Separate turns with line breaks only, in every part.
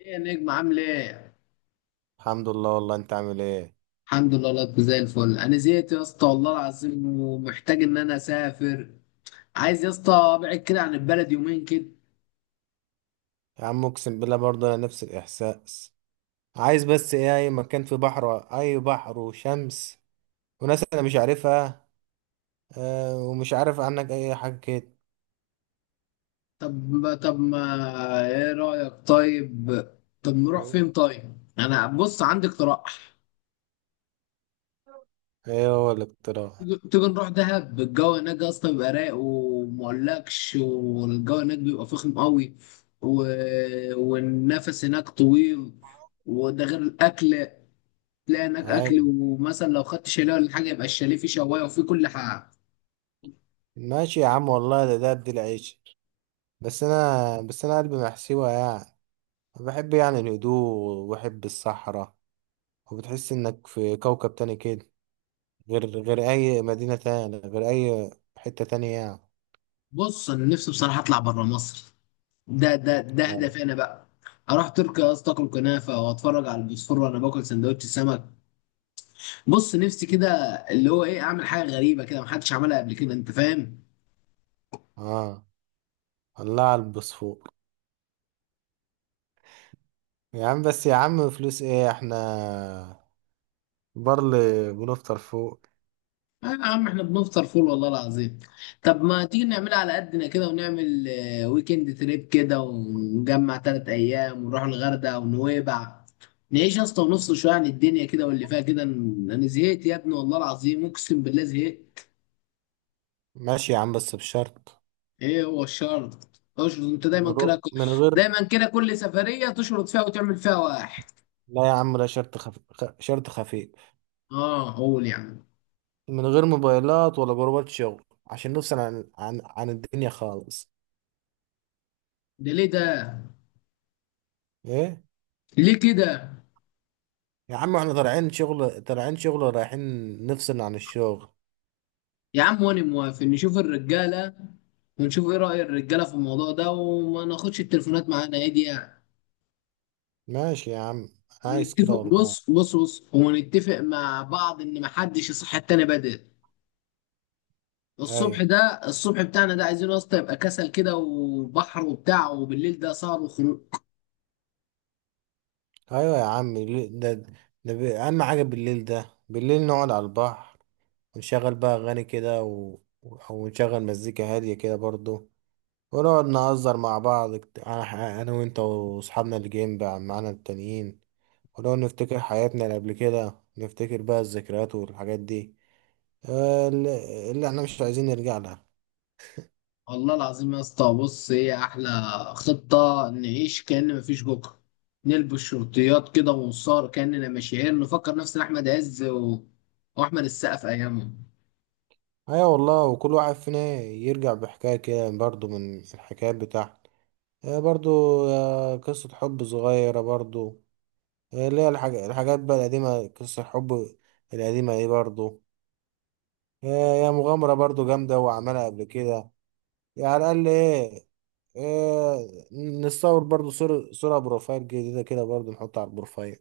ايه يا نجم عامل ايه؟
الحمد لله، والله انت عامل ايه؟
الحمد لله، لطف زي الفل. انا زهقت يا اسطى والله العظيم، ومحتاج ان انا اسافر. عايز يا اسطى ابعد كده عن البلد يومين كده.
يا عم اقسم بالله برضه انا نفس الاحساس. عايز بس ايه اي مكان فيه بحر، اي بحر وشمس، وناس انا مش عارفها. اه، ومش عارف عنك اي حاجه كده.
طب ما، ايه رايك طيب؟ طب نروح فين طيب؟ انا بص عندي اقتراح.
ايه هو الاقتراح؟
تيجي نروح دهب. الجو هناك يا اسطى بيبقى رايق، ومقولكش والجو هناك بيبقى فخم قوي و... والنفس هناك طويل، وده غير الاكل. تلاقي هناك اكل،
ايوه،
ومثلا لو خدت شاليه ولا حاجه يبقى الشاليه فيه شوايه وفيه كل حاجه.
ماشي يا عم والله، ده بدي العيش. بس انا قلبي محسوبه يعني. بحب يعني الهدوء، وبحب الصحراء، وبتحس انك في كوكب تاني كده. غير اي مدينه تانية، غير اي حته تانية يعني.
بص انا نفسي بصراحه اطلع بره مصر. ده
أيوة.
هدفي انا بقى. اروح تركيا يا اسطى، اكل كنافه واتفرج على البوسفور وانا باكل سندوتش سمك. بص نفسي كده، اللي هو ايه، اعمل حاجه غريبه كده محدش عملها قبل كده، انت فاهم.
اه، الله على البصفوق. يا عم بس يا عم فلوس ايه احنا. برل. بنفطر فوق.
آه يا عم احنا بنفطر فول والله العظيم. طب ما تيجي نعملها على قدنا كده، ونعمل ويكند تريب كده، ونجمع 3 أيام ونروح الغردقة ونويبع. نعيش يا اسطى، ونفصل شوية عن الدنيا كده واللي فيها كده. أنا زهقت يا ابني والله العظيم، أقسم بالله زهقت.
ماشي يا عم بس بشرط.
إيه هو الشرط؟ اشرط أنت دايما
نروح
كده
من غير.
دايما كده، كل سفرية تشرط فيها وتعمل فيها واحد.
لا يا عم لا، شرط خفيف.
آه، قول يا عم.
من غير موبايلات ولا جروبات شغل، عشان نفصل عن الدنيا خالص.
ده ليه ده؟
ايه؟
ليه كده؟
يا عم احنا طالعين شغل رايحين. نفصل عن الشغل.
يا عم وانا موافق، نشوف الرجاله ونشوف ايه رأي الرجاله في الموضوع ده، وما ناخدش التليفونات معانا، ايه دي يعني.
ماشي يا عم. عايز كده والله.
بص بص بص، ونتفق مع بعض ان محدش يصحي التاني بدري. الصبح
ايوه.
ده، الصبح بتاعنا ده عايزينه يا اسطى يبقى كسل كده، وبحر وبتاع، وبالليل ده سهر وخروج.
ايوه يا عم، ده اهم حاجة بالليل. ده بالليل نقعد على البحر، ونشغل بقى أغاني كده أو نشغل مزيكا هادية كده برضو. ونقعد نهزر مع بعض، أنا وأنت وأصحابنا اللي جايين بقى معانا التانيين. ونقعد نفتكر حياتنا اللي قبل كده، نفتكر بقى الذكريات والحاجات دي. اللي احنا مش عايزين نرجع لها.
والله العظيم يا اسطى، بص ايه احلى خطة. نعيش كأن مفيش بكره، نلبس شرطيات كده ونصار كأننا مشاهير، نفكر نفسنا احمد عز واحمد السقا في ايامهم.
أيوة والله، وكل واحد فينا يرجع بحكاية كده برضو من الحكايات بتاعته. آه، برضو. قصة حب صغيرة برضو. اللي هي الحاجات بقى القديمة، قصة الحب القديمة دي برضو. هي هي مغامرة برضو جامدة وعملها قبل كده. يعني على الأقل إيه. إيه. نصور برضو صورة بروفايل جديدة كده برضو، نحطها على البروفايل.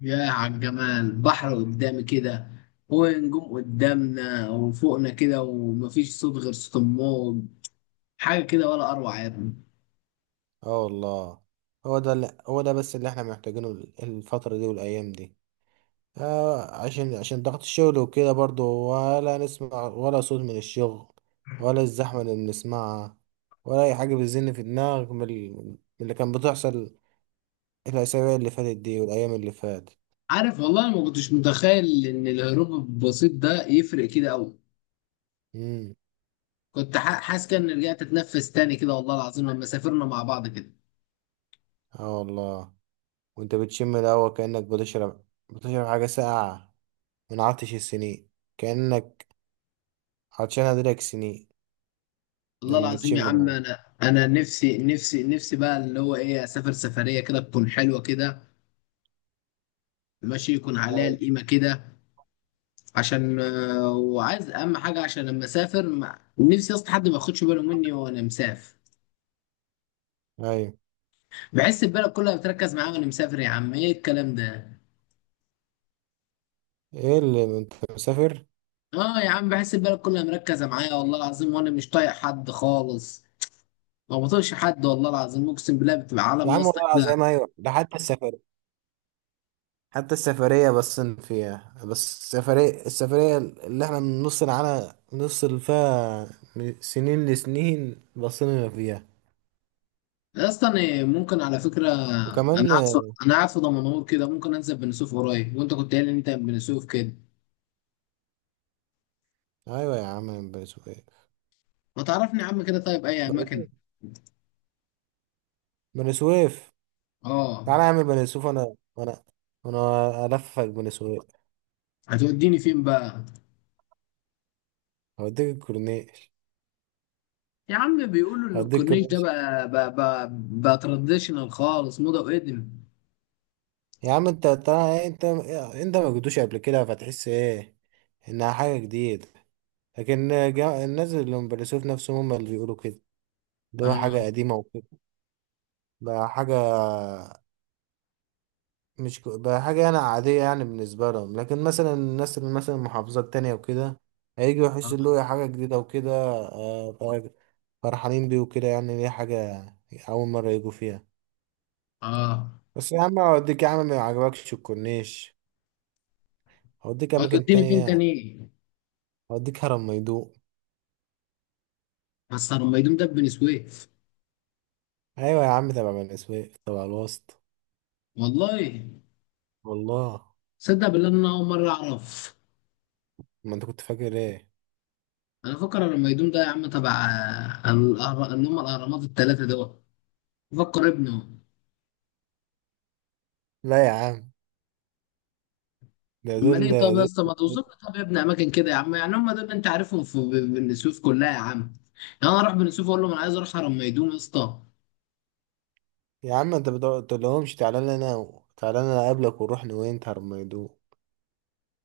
يا عالجمال، بحر قدامي كده ونجوم قدامنا وفوقنا كده، ومفيش صوت غير صوت الموج. حاجة كده ولا أروع يا ابني.
اه والله. هو ده، اللي هو ده بس اللي احنا محتاجينه الفترة دي والأيام دي. عشان ضغط الشغل وكده برضو. ولا نسمع ولا صوت من الشغل، ولا الزحمة اللي بنسمعها، ولا أي حاجة بتزن في دماغك من من اللي كان بتحصل الأسابيع اللي فاتت دي والأيام اللي فاتت.
عارف والله، أنا ما كنتش متخيل إن الهروب البسيط ده يفرق كده أوي.
مم.
كنت حاسس كأني رجعت أتنفس تاني كده، والله العظيم لما سافرنا مع بعض كده.
اه والله. وانت بتشم الهوا كأنك بتشرب. بتشرب حاجة ساقعة من عطش السنين. كأنك عطشان هدرك سنين.
والله
لما
العظيم يا
بتشم
عم،
الهوا.
أنا نفسي نفسي نفسي بقى، اللي هو إيه، أسافر سفرية كده تكون حلوة كده، ماشي، يكون عليها
أيوة.
القيمة كده. عشان وعايز اهم حاجه عشان لما اسافر ما... نفسي اصلا حد ما ياخدش باله مني وانا مسافر.
أيوة.
بحس البلد كلها بتركز معايا وانا مسافر، يا عم ايه الكلام ده.
ايه اللي انت مسافر؟
اه يا عم، بحس البلد كلها مركزه معايا والله العظيم، وانا مش طايق حد خالص. ما بطيقش حد والله العظيم اقسم بالله، بتبقى
يا
عالم يا
عم
اسطى
والله
كده.
العظيم ايوه، ده حتى السفر. حتى السفرية، بس فيها السفرية اللي احنا من نص العالم نص اللي فيها من سنين لسنين بصينا فيها.
يا اسطى انا ممكن على فكره. انا
وكمان.
قاعد في انا قاعد في دمنهور كده، ممكن انزل بني سويف قريب، وانت كنت قايل ان انت من بني سويف كده.
ايوه يا عم بني سويف.
ما تعرفني يا عم كده، طيب اي
بني
اماكن.
بني سويف.
اه.
تعالى اعمل بني سويف، انا انا الففك بني سويف.
هتوديني فين بقى؟
هوديك الكورنيش.
يا عم بيقولوا ان
هوديك
الكورنيش ده
الكورنيش.
بقى تراديشنال خالص، موضه وقدم.
يا عم انت تعالى، انت ما جيتوش قبل كده فتحس ايه انها حاجه جديده. لكن، الناس اللي من بني سويف نفسهم هم اللي بيقولوا كده، اللي هو حاجه
اه،
قديمه وكده. بقى حاجه، مش ك- بقى حاجه انا عاديه يعني بالنسبه لهم، لكن مثلا الناس اللي مثلا من محافظات تانية وكده هيجوا
اه،
يحسوا اللي هو إيه، حاجه جديده وكده، فرحانين بيه وكده يعني، ليه حاجه اول مره يجوا فيها.
اه.
بس يا عم هوديك يا عم ما يعجبكش الكورنيش، هوديك اماكن
هتوديني فين
تانية.
تاني؟
هوديك هرم ميدوق.
بس لما يدوم ده في بني سويف؟
ايوه يا عم تبع بني سويف، تبع الوسط.
والله،
والله.
صدق بالله ان انا اول مره اعرف.
ما انت كنت فاكر ايه.
انا فكر لما يدوم ده يا عم تبع اللي هم الاهرامات الثلاثه دول. فكر ابنه.
لا يا عم، ده
اما
دول
ليه طب يا
دول
اسطى، ما توصف لي طب يا ابني اماكن كده يا عم، يعني هم دول اللي انت عارفهم في بني سويف كلها يا عم؟ يعني انا اروح بني سويف اقول لهم انا عايز اروح هرم ميدوم يا اسطى؟
يا عم انت ما تقولهمش تعالى لنا، تعالى لنا اقابلك ونروح نوينت هرم ميدوق.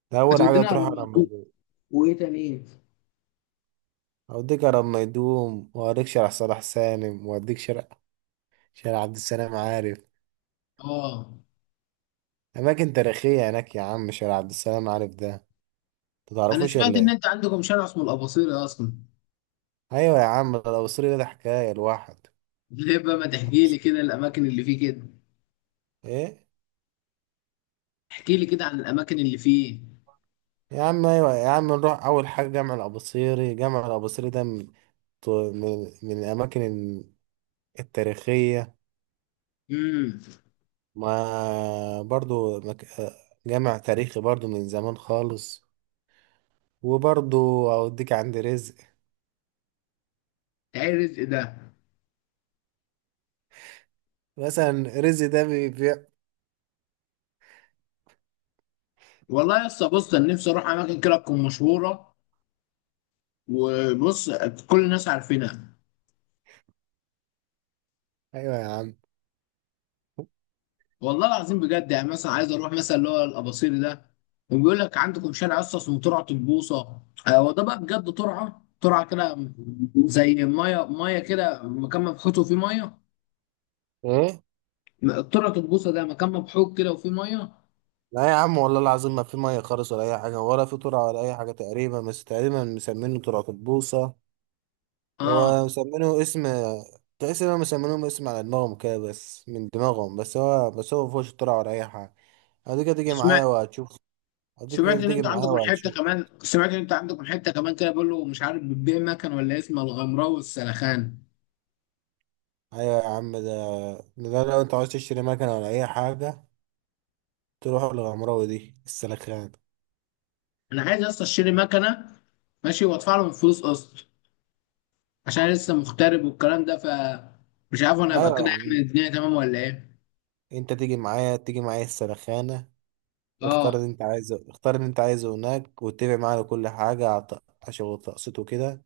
ده اول حاجه
هتوديني
تروح
هرم،
هرم ميدوق.
وايه تاني إيه؟
هوديك هرم ميدوم، وهوريك شارع صلاح سالم، وهوديك شارع عبد السلام عارف.
اه.
اماكن تاريخيه هناك يا عم، شارع عبد السلام عارف ده انت
انا
تعرفوش
سمعت
ولا
ان
ايه؟
انت عندكم شارع اسمه الاباصيري اصلا.
ايوه يا عم لو سوري، ده حكايه الواحد.
ليه بقى ما تحكي لي كده الاماكن اللي فيه كده.
ايه.
احكي لي كده عن الاماكن اللي فيه.
يا عم ايوه يا عم نروح اول حاجه، جامع الاباصيري ده من من الاماكن التاريخيه.
امم.
ما برضو جامع تاريخي برضو من زمان خالص. وبرضو اوديك عند رزق.
تعرف ده.
مثلا رزق ده بيبيع.
والله يا اسطى بص، انا نفسي اروح اماكن كده تكون مشهوره، وبص، كل الناس عارفينها.
ايوه يا عم.
والله العظيم بجد، يعني مثلا عايز اروح مثلا اللي هو الاباصيري ده. وبيقول لك عندكم شارع اصلا اسمه ترعه البوصه. هو ده بقى بجد، ترعه ترعه كده، زي ميه ميه كده، مكان مفتوح فيه ميه.
ايه.
طرقة البوصة ده مكان مبحوك كده وفيه مية.
لا يا عم والله العظيم ما في ميه خالص ولا اي حاجه، ولا في ترعه ولا اي حاجه تقريبا، بس تقريبا مسمينه ترعه البوصه.
اه.
هو مسمينه اسم، تحس انهم مسمينهم اسم على دماغهم كده، بس من دماغهم بس. هو مفيهوش اختراع ولا اي حاجة. هديك هتيجي
وسمعت
معايا وهتشوف. هديك
سمعت ان
هتيجي
انت
معايا
عندكم حته
وهتشوف.
كمان سمعت ان انت عندكم حته كمان كده، بيقول له مش عارف بتبيع مكنه ولا إيه، اسمها الغمراوي والسلخان.
ايوه يا عم. ده ده لو انت عاوز تشتري مكنة ولا اي حاجة، تروح للغمراوي دي السلخانة.
انا عايز اصلا اشتري مكنه، ماشي، وادفع لهم فلوس قسط، عشان أنا لسه مغترب والكلام ده مش عارف انا ابقى
ايوه
كده
يا عم
اعمل الدنيا تمام ولا ايه.
انت تيجي معايا، السلخانة.
اه،
اختار اللي انت عايزه هناك، واتفق معاه على كل حاجة، على عشان تقسيطه كده.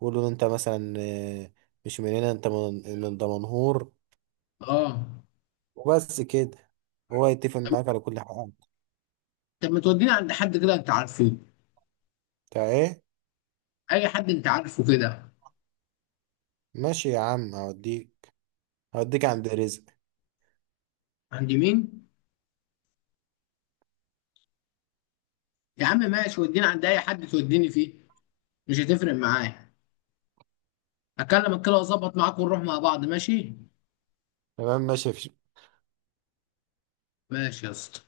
قول له انت مثلا، مش من هنا، انت من دمنهور.
اه.
وبس كده، هو يتفق
طب
معاك على كل حاجة.
طب ما توديني عند حد كده انت عارفه؟
بتاع ايه.
اي حد انت عارفه كده.
ماشي يا عم هوديك، عند رزق.
عند مين؟ يا عم ماشي، وديني عند اي حد توديني فيه، مش هتفرق معايا. اكلمك كده واظبط معاك، ونروح مع بعض ماشي.
تمام، ماشي مفيش.
ماشي يا اسطى.